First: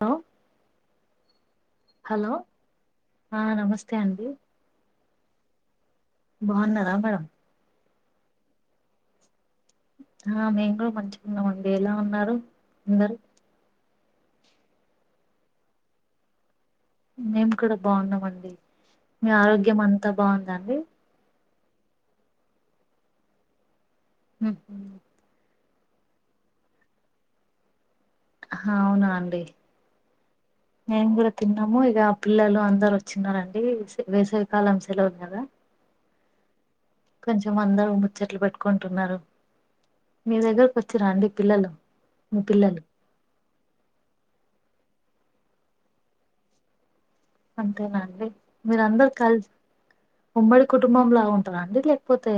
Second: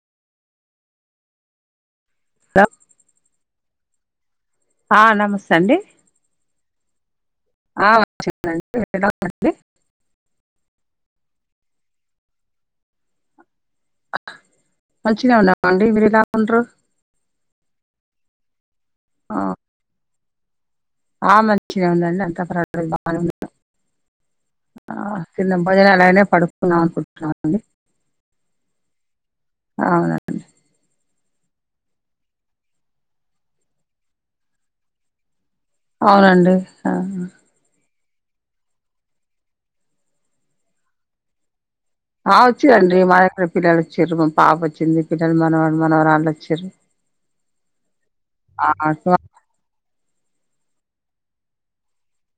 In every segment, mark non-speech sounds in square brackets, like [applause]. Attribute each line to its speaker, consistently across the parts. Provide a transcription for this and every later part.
Speaker 1: లో హలో
Speaker 2: ఇంకా
Speaker 1: ఆ నమస్తే అండి
Speaker 2: ఆ నమస్తే అండి
Speaker 1: బాగున్నర మేడం
Speaker 2: ఆ చెప్పినక వెళ్దాం అండి
Speaker 1: ఆ మేము కూడా మంచిగున్నాం అండి, ఎలా ఉన్నారు అందరు.
Speaker 2: మంచిగా ఉన్నామండి, మీరు ఎలా ఉన్రూ
Speaker 1: మేము కూడా బాగున్నామండి, మీ ఆరోగ్యం అంతా బాగుందా అండి.
Speaker 2: ఆ మంచిగా ఉందండి అంతా ప్రజ బానే ఉంది గా
Speaker 1: ఉమ్,
Speaker 2: ఆ చిన్న భజన అలానే పడుకున్నా అనుకుంటున్న అండి
Speaker 1: హ అవునా అండి
Speaker 2: అవునండి
Speaker 1: మేము కూడ తిన్నాము ఇగ పిల్లలు అందరు వచ్చిన్నారండి. వేసవికాలం సెలవులు కదా.
Speaker 2: అవునండి ఆ
Speaker 1: కొంచెం అందరు ముచ్చట్లు పెట్టుకుంటున్నారు మీ దగ్గరకు వచ్చిరాండి పిల్లలు
Speaker 2: ఆ
Speaker 1: మీ పిల్లలు
Speaker 2: వచ్చిరండి మాఎక్కడ పిల్లలు వచ్చిరు మా పాప వచ్చింది పిల్లలు మనవళ్ళు మనవరాలు వచిర్రు
Speaker 1: అంతేనండి మీరందరు కలిసి వేలు ఉమ్మడి కుటుంబం లా ఉంటాదా అండి లేకపోతే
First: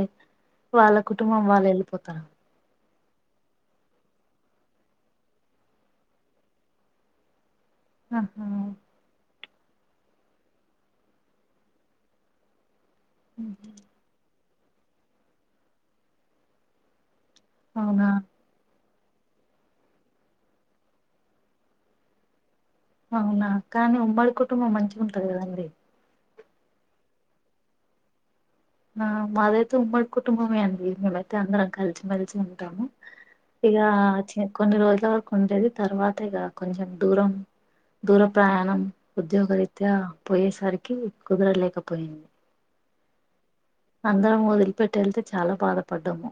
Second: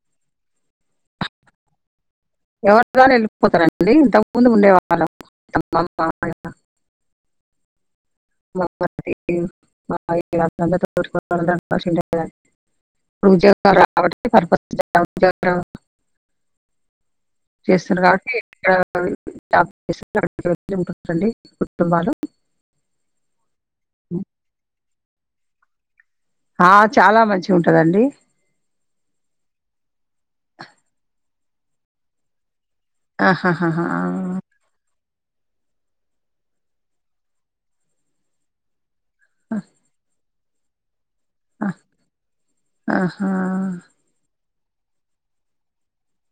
Speaker 1: వాళ్ళ కుటుంబం వాళ్ళు వెళ్ళిపోతర
Speaker 2: ఎవరిదివాళ్ళు ఎళ్ళిపోతరండి ఇంతకు ముందు ఉండేవాళ్ళం ఎంత మంది ఉన్నా
Speaker 1: ఆహా
Speaker 2: మా మా [unintelligible] కొంచం రావట్లే [unintelligible] చేస్తుంరు
Speaker 1: అవునా
Speaker 2: కాబట్టి ఇడ [unintelligible] ఉంటుండి కుటుంబాలు
Speaker 1: అవునా! కానీ ఉమ్మడి కుటుంబం మంచిగ ఉంటది కదండి.
Speaker 2: ఆ చాలా మంచిగ ఉంటదండి.
Speaker 1: ఆ మాదైతే ఉమ్మడి కుటుంబమే అండి మేమైతే అందరం కలిసి మెలిసి ఉంటాము
Speaker 2: ఆహాహాహా.
Speaker 1: ఇగా చ్చి కొన్ని రోజుల వరకు ఉంటది తర్వాత ఇగ కొంచం దూరం దూర ప్రయాణం ఉద్యోగరీత్యా పోయేసరికి కుదరలేకపోయిం
Speaker 2: ఆహా
Speaker 1: అందరం వదిలిపెట్టి ఎళ్తే చాలా బాధపడ్డము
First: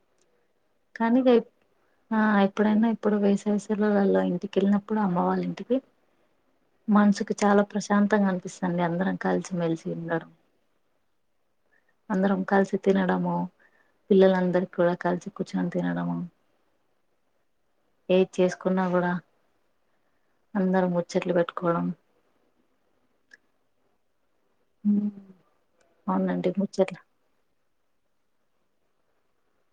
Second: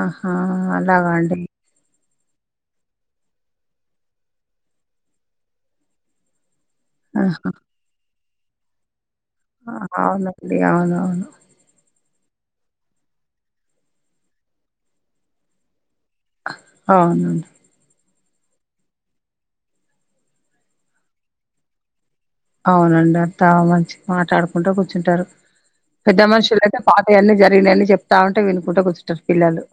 Speaker 2: ఆహా అ
Speaker 1: కానీ ఇగ ఆ ఎప్పుడైనా ఇప్పుడు వేసవి సెలవులలో ఇంటికెళ్ళినప్పుడు అమ్మ వాళ్ళ ఇంటికి మనసుకి
Speaker 2: ఆహా.
Speaker 1: చాలా ప్రశాంతంగా అనిపిస్తాంది అందరం కలిసిమెలిసి ఉండడం
Speaker 2: అవునండి అవునవును
Speaker 1: అందరం కలిసి తినడము పిల్లలందరు కూడా కలిసి కూర్చొని తినడము
Speaker 2: అ అవును
Speaker 1: ఏది చేసుకున్నా కూడా అందరం ముచ్చట్లు పెట్టుకోవడం
Speaker 2: అవును అండీ అత్తా మంచి మాట్లాడుకుంట కూర్చుంటరు పెద్ద
Speaker 1: అవునండి
Speaker 2: మనుషులు అయితే
Speaker 1: ముచ్చట్లు
Speaker 2: పాతయ్ అన్ని జరిగినయ్ అన్ని చెప్ తా ఉంటే వినుకుంట కూర్చుంటరు పిల్లలు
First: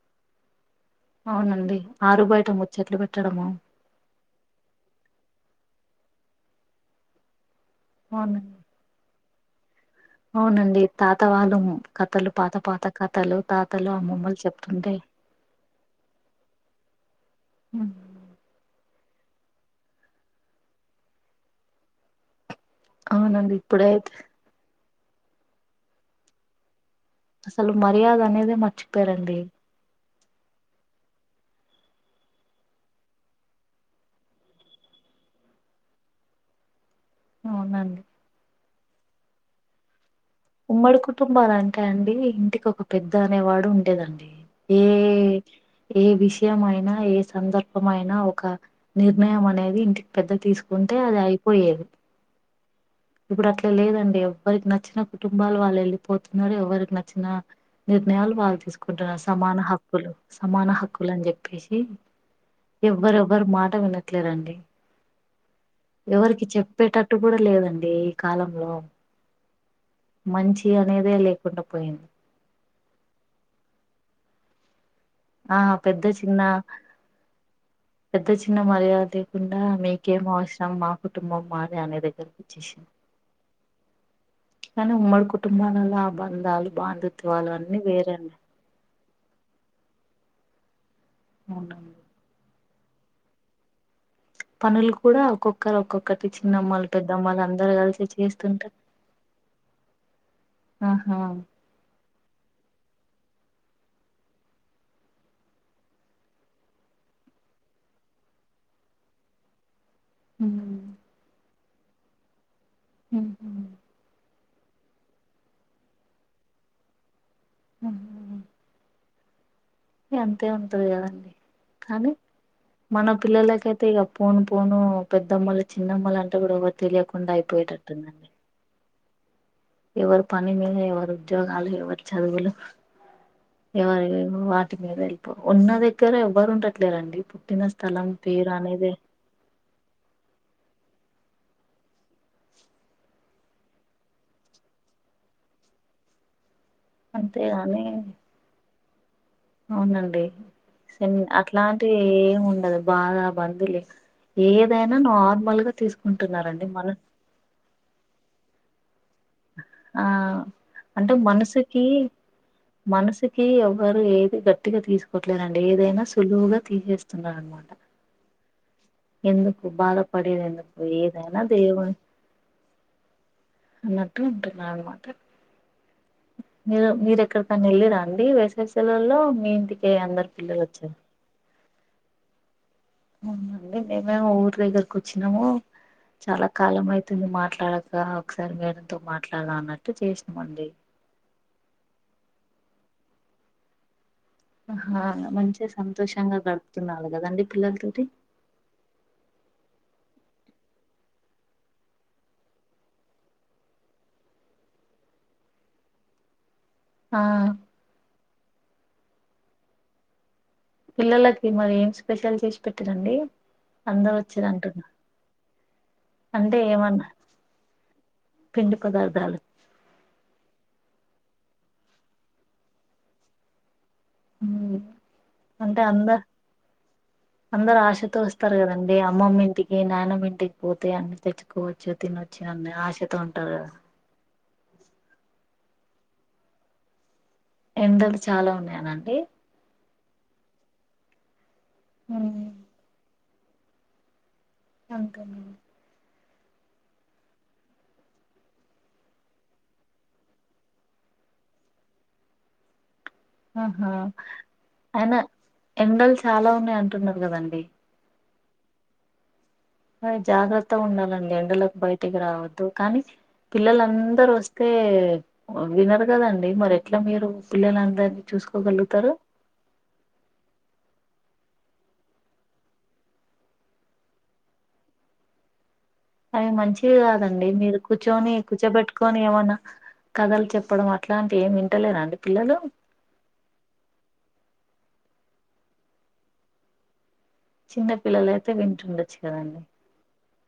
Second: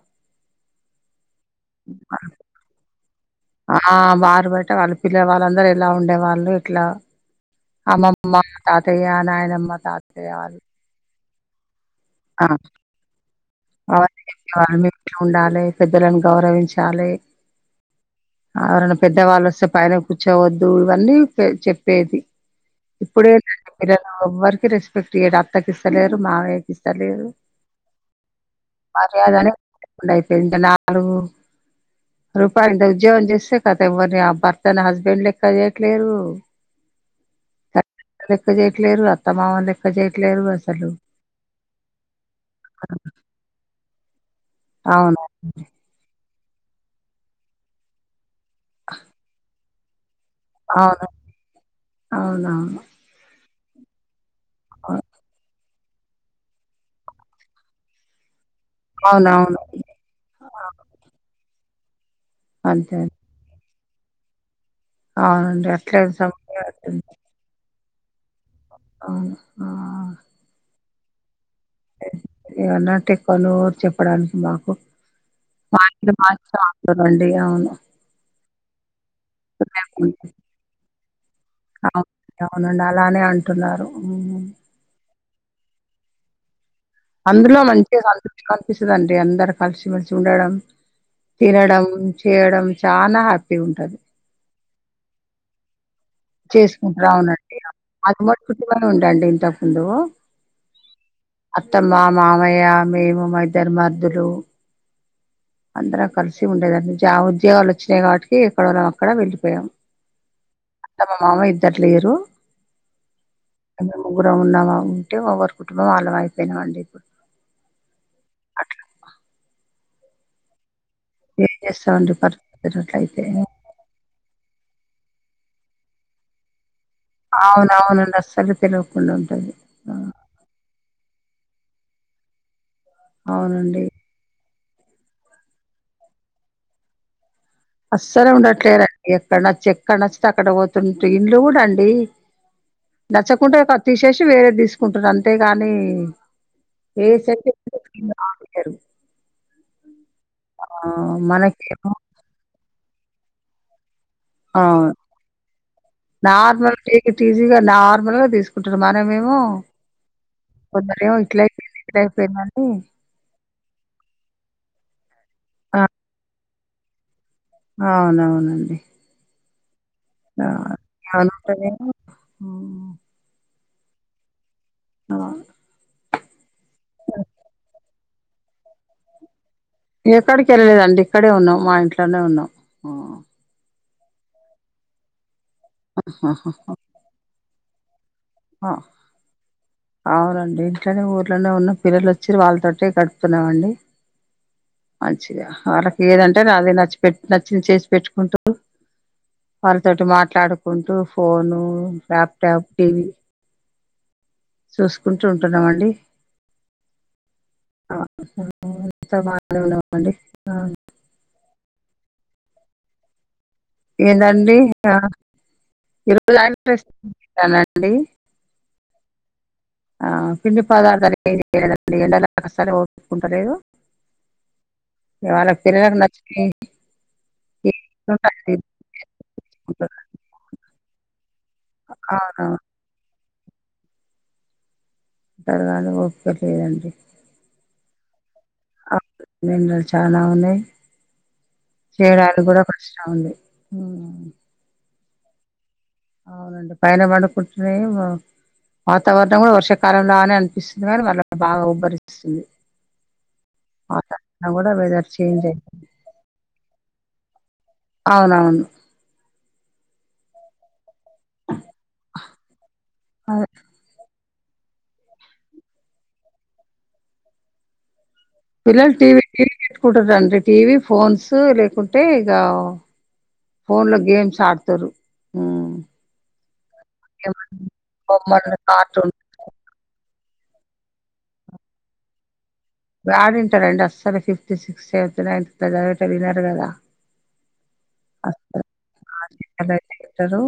Speaker 1: అవును అండీ ఆరు బయట ముచ్చట్లు పెట్టడము
Speaker 2: ఆ వారు బయట వాళ్ళు పిల్ల వాళ్ళందరూ ఎలా ఉండే వాళ్ళు ఇట్లా అమ్మమ్మ తాతయ్య నాయనమ్మ తా
Speaker 1: అవును అండీ తాత వాళ్ళము
Speaker 2: అ అవును అండీ
Speaker 1: అమ్మమ్మలు
Speaker 2: మనం
Speaker 1: చెప్తుంటే
Speaker 2: ఇట్లా ఉండాలి పెద్దలను గౌరవించ్ చాలి ఎవరన్నా పెద్దవాళ్ళు వొస్తే పైన కూర్చోవొద్దు ఇవన్నీ పె చెప్పేది
Speaker 1: అవునండి
Speaker 2: ఇప్పుడేటండి [unintelligible]
Speaker 1: ఇప్పుడైతే
Speaker 2: ఎవ్వరికి రెస్పెక్ట్ ఇయడు అత్తకి ఇస్తలేరు మామయ్యకి ఇస్తలేరు
Speaker 1: అసలు మర్యాద అనేదే మర్చిపోయరు అండీ
Speaker 2: ఉండ అయిపోయింది ఇంగ నాలుగు రూపాయి ఉంటాయ్ ఉద్యోగం చేస్తే కథ ఎవరిని ఆ భర్తన హస్బెండ్ లెక్క చేయట్లేరు
Speaker 1: అవును అండీ
Speaker 2: తల్లిదండ్రులు లెక్క చెయట్లేడు అత్త మామ నీ లే క్కచాట్లేరు వల్
Speaker 1: ఉమ్మడి కుటుంబాలు అంటే అండి ఇంటికి ఒక పెద్ద అనేవాడు ఉండేది అండీ ఏ
Speaker 2: అవును
Speaker 1: ఏ విషయం అయినా ఏ సందర్భ బమైన అయినా ఒక నిర్ణయం అనేది ఇంటికి పెద్ద తీసుకుంటే అది అయిపోయేది
Speaker 2: అవునువును
Speaker 1: ఇప్పుడు అట్లా లేదు అండీ ఎవరికి నచ్చిన కుటుంబాలు వాళ్ళు ఏళ్ళి పోతున్నరు ఎవరికి నచ్చిన నిర్ణయాలు వాళ్ళు తీసుకుంటున్నారు సమాన
Speaker 2: అవునవును
Speaker 1: హక్ క్కులు సమాన హక్కులని జెప్పేసి
Speaker 2: అంతే
Speaker 1: ఎవరు ఎవరు మాట వినట్లేరు అండీ
Speaker 2: అవునండి అట్లే
Speaker 1: ఎవరికి
Speaker 2: సమయం
Speaker 1: చెప్పేటట్టు కూడా లేదండి కాలంలో
Speaker 2: అవును ఆ
Speaker 1: మంచి అనేదే లేకుండా పోయిం
Speaker 2: ఏవన్నా టెక్కలు చెప్పడానికి మాకు
Speaker 1: ఆ పెద్ద చిన్న
Speaker 2: [inaudible] అండీ అవును
Speaker 1: పెద్ద చిన్న మర్యాద లేకుండా మీకేం
Speaker 2: లేకుంటే
Speaker 1: అవసరం మా కుటుంబం మాది అనే దగ్గర
Speaker 2: అవును అండీ అలానే అంటున్నారు హ్మ్
Speaker 1: కానీ ఉమ్మడ కుటుంబాలల్లో ఆ బంధాలు బాంధుత్
Speaker 2: అందులో మంచిగా కనిపించుకోన్ పిస్తది అండీ అందరు కలిసిమెలిసి ఉండడం తినడం
Speaker 1: అవునండి
Speaker 2: చేయడం చానా హ్యాపీగా ఉంటది
Speaker 1: పనులు కూడా ఒక్కొక్ ఒక్కరు ఒక్కొక్కటి చిన్నమ్మలు
Speaker 2: చేసుకుంటారు
Speaker 1: పెద్దమ్మలు
Speaker 2: అవునండి
Speaker 1: అందరు కలిసి
Speaker 2: అది ఉమ్మడి
Speaker 1: చేస్తుంటే
Speaker 2: కుటుంబమే ఉండండి ఇంతకుముందు
Speaker 1: ఆహా
Speaker 2: అత్తమ్మ, మామయ్య మేము మా ఇద్దరు మర్దులు అందరం కలిసి ఉండేదండి జా ఉద్యోగాలు వొచ్చినాయి కాబట్టి ఎక్కడోళ్ళం అక్కడ వెళ్లిపోయాం అత్తమ్మ మామ ఇద్దరు లేరు ఇంగ ముగ్గురు ఉన్నామా ఉంటే ఒకరి కుటుంబం వాళ్ళ వైపేనా అండి ఇప్పుడు
Speaker 1: ఊ అంతే ఉంటది కదా
Speaker 2: ఏం
Speaker 1: కానీ
Speaker 2: చేస్తామండి పరిస్థితులు
Speaker 1: మన
Speaker 2: అట్లయితే
Speaker 1: పిల్లలకైతే ఇగ పోను పోను పెద్దమ్మలు, చిన్నమ్మలు అంటే గూడ ఎవరు తెలియకు
Speaker 2: అవునువును అండీ అస్సలు తెలువకుండ ఉంటది ఆ
Speaker 1: ఎవరు పని మీద ఎవరు ఉద్యోగాలు ఎవరి చదువులు
Speaker 2: అవునండి
Speaker 1: ఎవరివి వా ఉన్న దగ్గరె ఎవ్వరు ఉండట్లేరు అండీ పుట్టిన స్థలం
Speaker 2: అస్సలు
Speaker 1: పేరు అనేది
Speaker 2: ఉండట్లేరండి ఎక్కడ నచ్చి ఎక్కడ నచ్చితే అక్కడ పోతుంటే ఇండ్లు కూడా అండి నచ్చకుంటే ప తీసేసి వేరే తీస్కుంటారు అంతే గాని
Speaker 1: అంతే గాని
Speaker 2: రానియ్యరు.
Speaker 1: అవునండి
Speaker 2: ఆ
Speaker 1: సేమ్ అట్లాంటి
Speaker 2: మనకేమో
Speaker 1: ఏముండదు బాధ బందులే
Speaker 2: ఆ
Speaker 1: ఏదైనా నార్మల్గా తీస్కుంటున్నరండి మన
Speaker 2: ఈజీగా నార్మల్గా తీస్ కుంటురు మనమేమో
Speaker 1: ఆ అంటే
Speaker 2: కొందరేమో ఇట్లైపో ఇట్లైపోయిందని
Speaker 1: కీ ఎవ్వరు ఏది గట్టిగా తీస్కోట్లేరండి
Speaker 2: ఆ
Speaker 1: ఏదైనా సులువుగా తీసేస్తున్నారనమా
Speaker 2: అవునవునండి
Speaker 1: ఎందుకు
Speaker 2: ఆ
Speaker 1: బాధపడేదేందుకు ఏదైనా
Speaker 2: అలాంటేనేమో
Speaker 1: దేవుని అన్నట్టు ఉంటున్నారు మా
Speaker 2: ఆహ్
Speaker 1: మీరు మీరెక్కడి కన్న వెళ్ళిరండి వేసవి సెలవుల్లో మీ ఇంటికే అందరు
Speaker 2: ఎక్కడికి
Speaker 1: పిల్లలు వచ్చి
Speaker 2: వెళ్ళలేదండి ఇక్కడే ఉన్నాం మా ఇంట్లోనే ఉన్నాం ఉ
Speaker 1: అవ్నండి మేమేమో ఊరి దగ్గరకు ఒచ్చినాము చాలా
Speaker 2: ఆహాహా!
Speaker 1: కాలం అయితుంది మాట్లాడక ఆ ఒక్సారి మీ
Speaker 2: ఆ!
Speaker 1: అన్నతో మాట్లాడనా అన్న
Speaker 2: అవునండి ఇంట్లోనే ఊర్లోనే ఉన్న పిల్లలు ఒచ్చి వాళ్ళతోటే గడుపుతున్నామండి
Speaker 1: ఆహా
Speaker 2: మంచిగా వాళ్ళకి
Speaker 1: సంతోషంగా
Speaker 2: ఏదంటే అది అది
Speaker 1: గడుపుతున్నారు
Speaker 2: నచ్చిపెట్టు
Speaker 1: కదండి
Speaker 2: నచ్చిన చేసి
Speaker 1: పిల్లలతోటి
Speaker 2: పెట్టుకుంటూ వాళ్ళతోటి మాట్లాడుకుంటూ ఫోను, ల్యాప్టాప్, టీవీ చూస్కుంటూ ఉంటున్నామండి
Speaker 1: ఆ
Speaker 2: [unintelligible] మాట్లాడినామండి ఆ
Speaker 1: పిల్లలకి మరి ఏం స్పెషల్ చేసిపెట్టిరండి
Speaker 2: ఏందండి ఆ
Speaker 1: అంటే
Speaker 2: [unintelligible]
Speaker 1: ఏమన్నా
Speaker 2: నండి
Speaker 1: పిండి పదార్థాలు
Speaker 2: ఆ పిండిపదార్థ అనేది లేదండి ఎండలాస్తేకుంట లేదు
Speaker 1: ఉమ్,
Speaker 2: వాళ్ళ
Speaker 1: అంటే అందరు
Speaker 2: పిల్లకినచ్చి
Speaker 1: అందరు ఆశతో ఒస్తారు కదండి అమ్మమ్మ ఇంటికి నానమ్ ఇంటికి పోతే అన్ని తె కోవచ్చు తినొచ్చు
Speaker 2: అవునవును
Speaker 1: అన్నీ ఆశతో ఉంటారు కదా
Speaker 2: త్వరగాదు ఓపిక లేదండి
Speaker 1: ఎండలు చాలా ఉన్నాయనండి
Speaker 2: ఉహ్మ్ చానా ఉన్నాయి చేయడానికి కూడా కష్టం ఉంది ఉమ్మ్
Speaker 1: అంతేనండి
Speaker 2: అవునండి పైన పండుకుంటేనేమో వాతావరణం కూడా వర్షాకాలం లానే అనిపిస్తుంది కానీ మళ్ళ బాగా ఉబ్బరిస్తుంది
Speaker 1: ఆహా
Speaker 2: వాతావరణం కూడా వెదర్
Speaker 1: అయిన
Speaker 2: చేంజ్ అయి
Speaker 1: ఎండలు చాలా ఉన్నాయంటున్నారు కదండి
Speaker 2: అవునవును
Speaker 1: మరి జాగ్రత్త ఉండాలండి ఎండలకు బయటికి రావద్దు కానీ
Speaker 2: ఆదే
Speaker 1: పిల్లలందరు ఒస్తే వినరు కదండీ మరి ఎట్లా మీరు పిల్లలందరి
Speaker 2: పిల్లలు టీవీ టీవీ పెట్టుకుంటారండి టీవీ ఫోన్స్ లేకుంటే ఇగ ఫోన్లో గేమ్స్ ఆడుతారు ఉమ్మ్
Speaker 1: అది మంచిది కాదండి మీరు కూర్చొని
Speaker 2: బొమ్మలు కార్టూన్
Speaker 1: కూర్చోబెట్టుకొని ఏమన్నా కథలు చెప్పడం అట్లాంటి ఏమి ఇంటలేరాండి పిల్లలు
Speaker 2: యాడింటారండి అసలు ఫిఫ్త్ సిక్స్త్ సెవెంత్ నైన్త్ ఇట్ల చదివేటోళ్లు విన్నారు కదా
Speaker 1: చిన్నపిల్లలైతే వింటుండొచ్చు కదండి
Speaker 2: వింటారు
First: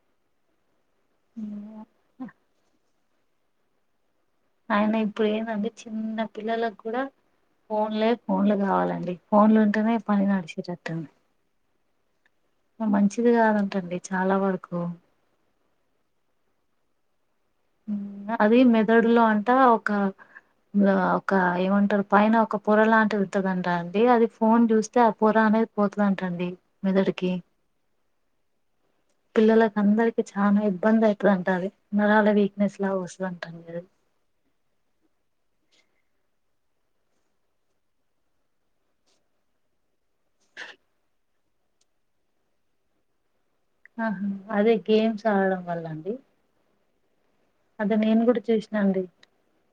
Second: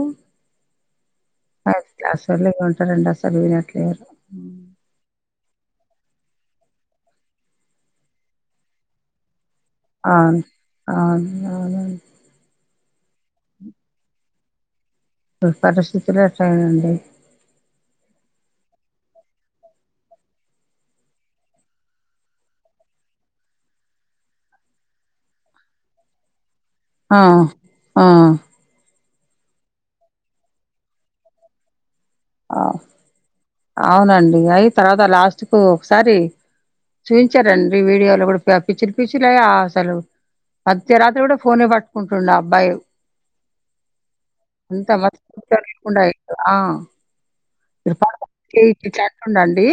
Speaker 2: ఐదు క్లాస్ వాళ్లు ఉంటారండి అసలు వినట్లేరు హ్మ్.
Speaker 1: అయిన ఇప్పుడు ఏందంటే చిన్న పిల్లలకు కూడా ఫోన్లే ఫోన్లు కావాలండి ఫోన్లు ఉంటేనే పని
Speaker 2: అవును.
Speaker 1: నడిచేటట్టుంది
Speaker 2: అవును. అవునండి.
Speaker 1: మంచిది కాదంటండి చాలా వరకూ
Speaker 2: ఇప్పుడు పరిస్థితులు యటన్నాయండి
Speaker 1: అది మెదడులో అంటా ఒక ఆ ఒక ఏమంటరు పైన ఒక పొర లాంటిది ఉంటదంటా అండి అది ఫోన్ చూస్తే ఆ పొర అనేది పోతదంట అండి
Speaker 2: ఆ!
Speaker 1: మెదడుకి
Speaker 2: ఆ!
Speaker 1: పిల్లలకందరికి చానా ఇబ్బంది అయితదంట అది నరాల వి
Speaker 2: ఆ అవునండి అయి తర్వాత లాస్ట్‌కు ఒకసారి చూయించారండి వీడియోలో కూడా పిచ్చిలు పిచ్చిలై ఆ అసలు అర్ధరాత్రి కూడా ఫోనే పట్టుకుంటుండు ఆ అబ్బాయి
Speaker 1: ఆహా అదే
Speaker 2: అంత
Speaker 1: గేమ్స్ ఆడడం
Speaker 2: మతిస్థిమితం
Speaker 1: వల్ల
Speaker 2: లేకుండా
Speaker 1: అండి
Speaker 2: అయిండు. ఆ
Speaker 1: అదే నేను కూడా
Speaker 2: [unintelligible]
Speaker 1: చూసినండి
Speaker 2: ఇట్లంటుండు అండి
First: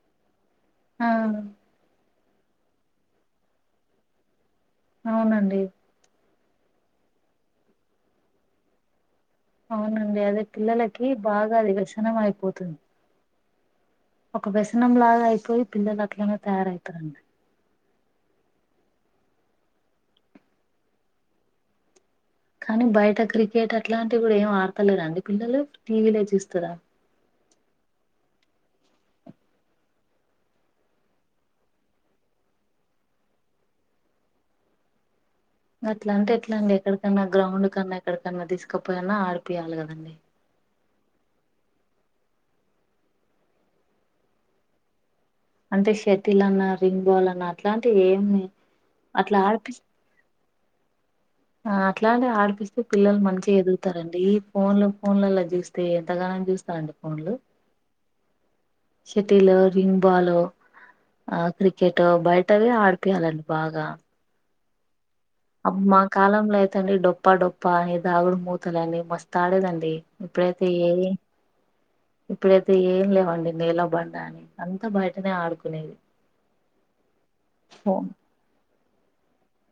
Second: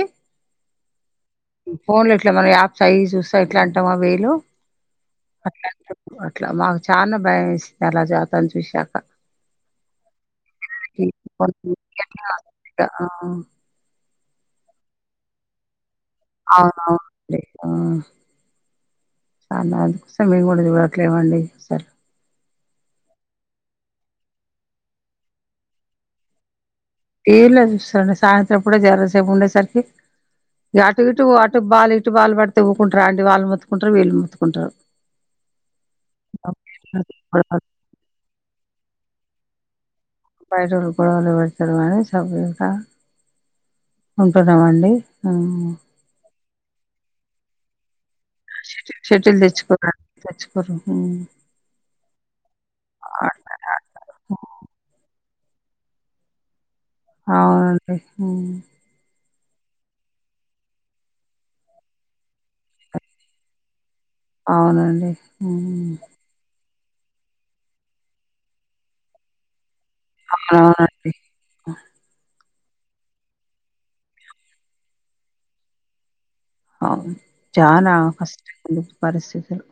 Speaker 1: ఆ
Speaker 2: ఫోన్‌లో ఇట్లా మనం యాప్ సైజ్ చూస్తా ఇట్లంటామా వేలు
Speaker 1: అవునండి
Speaker 2: అట్లంటుం అట్లా మాకు చానా భయమేసింది అట్లా అలా అతని చూశాక
Speaker 1: అవునండి అదే
Speaker 2: ఈ
Speaker 1: పిల్లలకి బాగా అది వ్యసనం అయిపోతుంది
Speaker 2: ఆ
Speaker 1: ఒక వ్యసనం లాగా అయిపోయి పిల్లలు అట్లనే తయారవుతారండి
Speaker 2: అవునవును ఆ దాని మేం కూడా చూడట్లేమండి సరే
Speaker 1: కానీ బయట క్రికెట్ అట్లాంటివి కూడా ఏం ఆడతలేదండి పిల్లలు టీవీలో చూస్తారా
Speaker 2: టివిలో చూస్తారండి సాయంత్రం పూట జరసేపు ఉండేసరికి ఇగ అటు ఇటు అటు బాలు ఇటు బాలు పడితే వూకుంటరా అండి వాళ్ళు మొత్తుకుంటరు వీళ్ళు మొత్తుకుంటరు
Speaker 1: గట్లంటే ఎట్లా అండి ఎక్కడికన్నా
Speaker 2: గొడవలు
Speaker 1: గ్రౌండ్ కన్నా ఎక్కడికన్నా తీసుకపోయన్నా ఆడిపియ్యాలి కదండి
Speaker 2: బయటోళ్లు గొడవలు పెడతారు గానీ సబ్బు ఇంకా ఉంటున్నామండి ఆ
Speaker 1: టే షెటిల్ అన్నా రింగ్ బాలన్నా అట్లాంటివి ఏమి
Speaker 2: షెటీల్
Speaker 1: అట్లా
Speaker 2: షెటిల్
Speaker 1: ఆడిపి
Speaker 2: తెచ్చకున్న తెచ్చకు ఉ
Speaker 1: ఆ అట్లానే ఆడిపిస్తే పిల్లలు మంచిగా
Speaker 2: ఆడతారు ఆడతారు
Speaker 1: ఎదుగుతారండి ఈ ఫోన్లు ఫోన్లల్ల చూస్తే ఎంతగానం చూస్తారండి
Speaker 2: ఆవుండి ఊ
Speaker 1: షెటిల్ రింగ్ బాల్ ఆ క్రికెట్ బయటవె ఆడిపీయ్యాలండి బాగా
Speaker 2: ఆవునండి
Speaker 1: అమ్మా కాలంలో అయితే అండి డొప్పా డొప్ప అని దాగుడు మూతలని మస్తాడేదండి ఇప్పుడైతే ఏమి
Speaker 2: అవునండి
Speaker 1: ఇప్పుడైతే ఏం లేవండి నేల బండా అని అంత బయటనే ఆడుకునేది
Speaker 2: అవును చానా
Speaker 1: ఫోన్
Speaker 2: కష్టం పరిస్థితులు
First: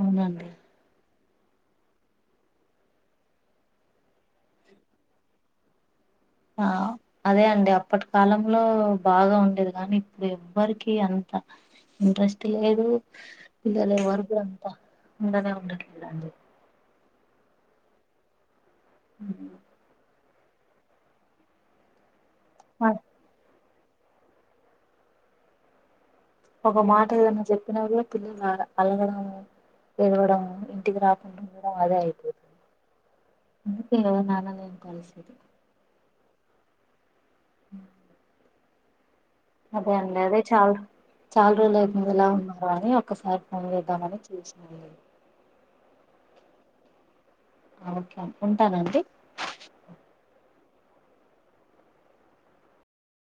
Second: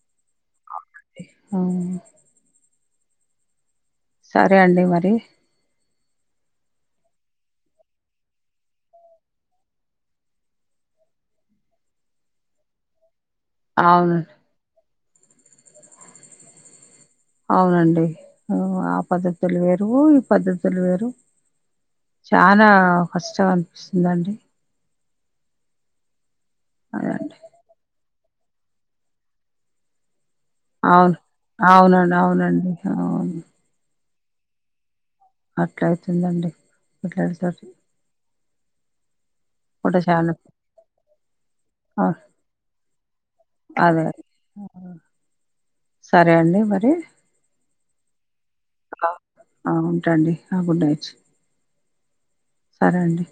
Speaker 1: అవునండి
Speaker 2: ఆవునండి ఊ సరే అండి మరి
Speaker 1: ఆ అదే అండి అప్పటి కాలంలో బాగా ఉండేది కానీ ఇప్పుడు ఎవ్వరికి అంత ఇంట్రెస్ట్ లేదు పిల్లలు
Speaker 2: అవును
Speaker 1: ఎవరకు అంతా ఉండనే ఉండేట్లెదండి
Speaker 2: అవునండి ఉ ఆ పద్ధతులు వేరు ఈ పద్ధతులు వేరు చానా కష్టం అనిపిస్తుందండి
Speaker 1: ఒక మాట
Speaker 2: అదండి
Speaker 1: ఏదన్నా చెప్పినా గూడా పిల్లలు అలగడము ఎడవడము
Speaker 2: అవును ఆవునండి ఆవునండి అవును
Speaker 1: మీటింగ్ లో నాన్న నేను కలిసేది
Speaker 2: అట్లా అయితుందండి ఇట్లా వెల్తే అటు
Speaker 1: అదే
Speaker 2: కూడా
Speaker 1: అండి
Speaker 2: చాలా
Speaker 1: అదే చాల చాలా రోజులు
Speaker 2: ఆ!
Speaker 1: అవుతుంది గా ఎలా ఉన్నారా అని ఒక్కసారి ఫోన్
Speaker 2: అదే
Speaker 1: చేద్దామని చేసినండి
Speaker 2: అదె సరే అండి మరి
Speaker 1: ఓకే అండీ ఉంటానండి
Speaker 2: ఆ! ఆ ఉంటండి ఆ గుడ్ నైట్ సరే అండి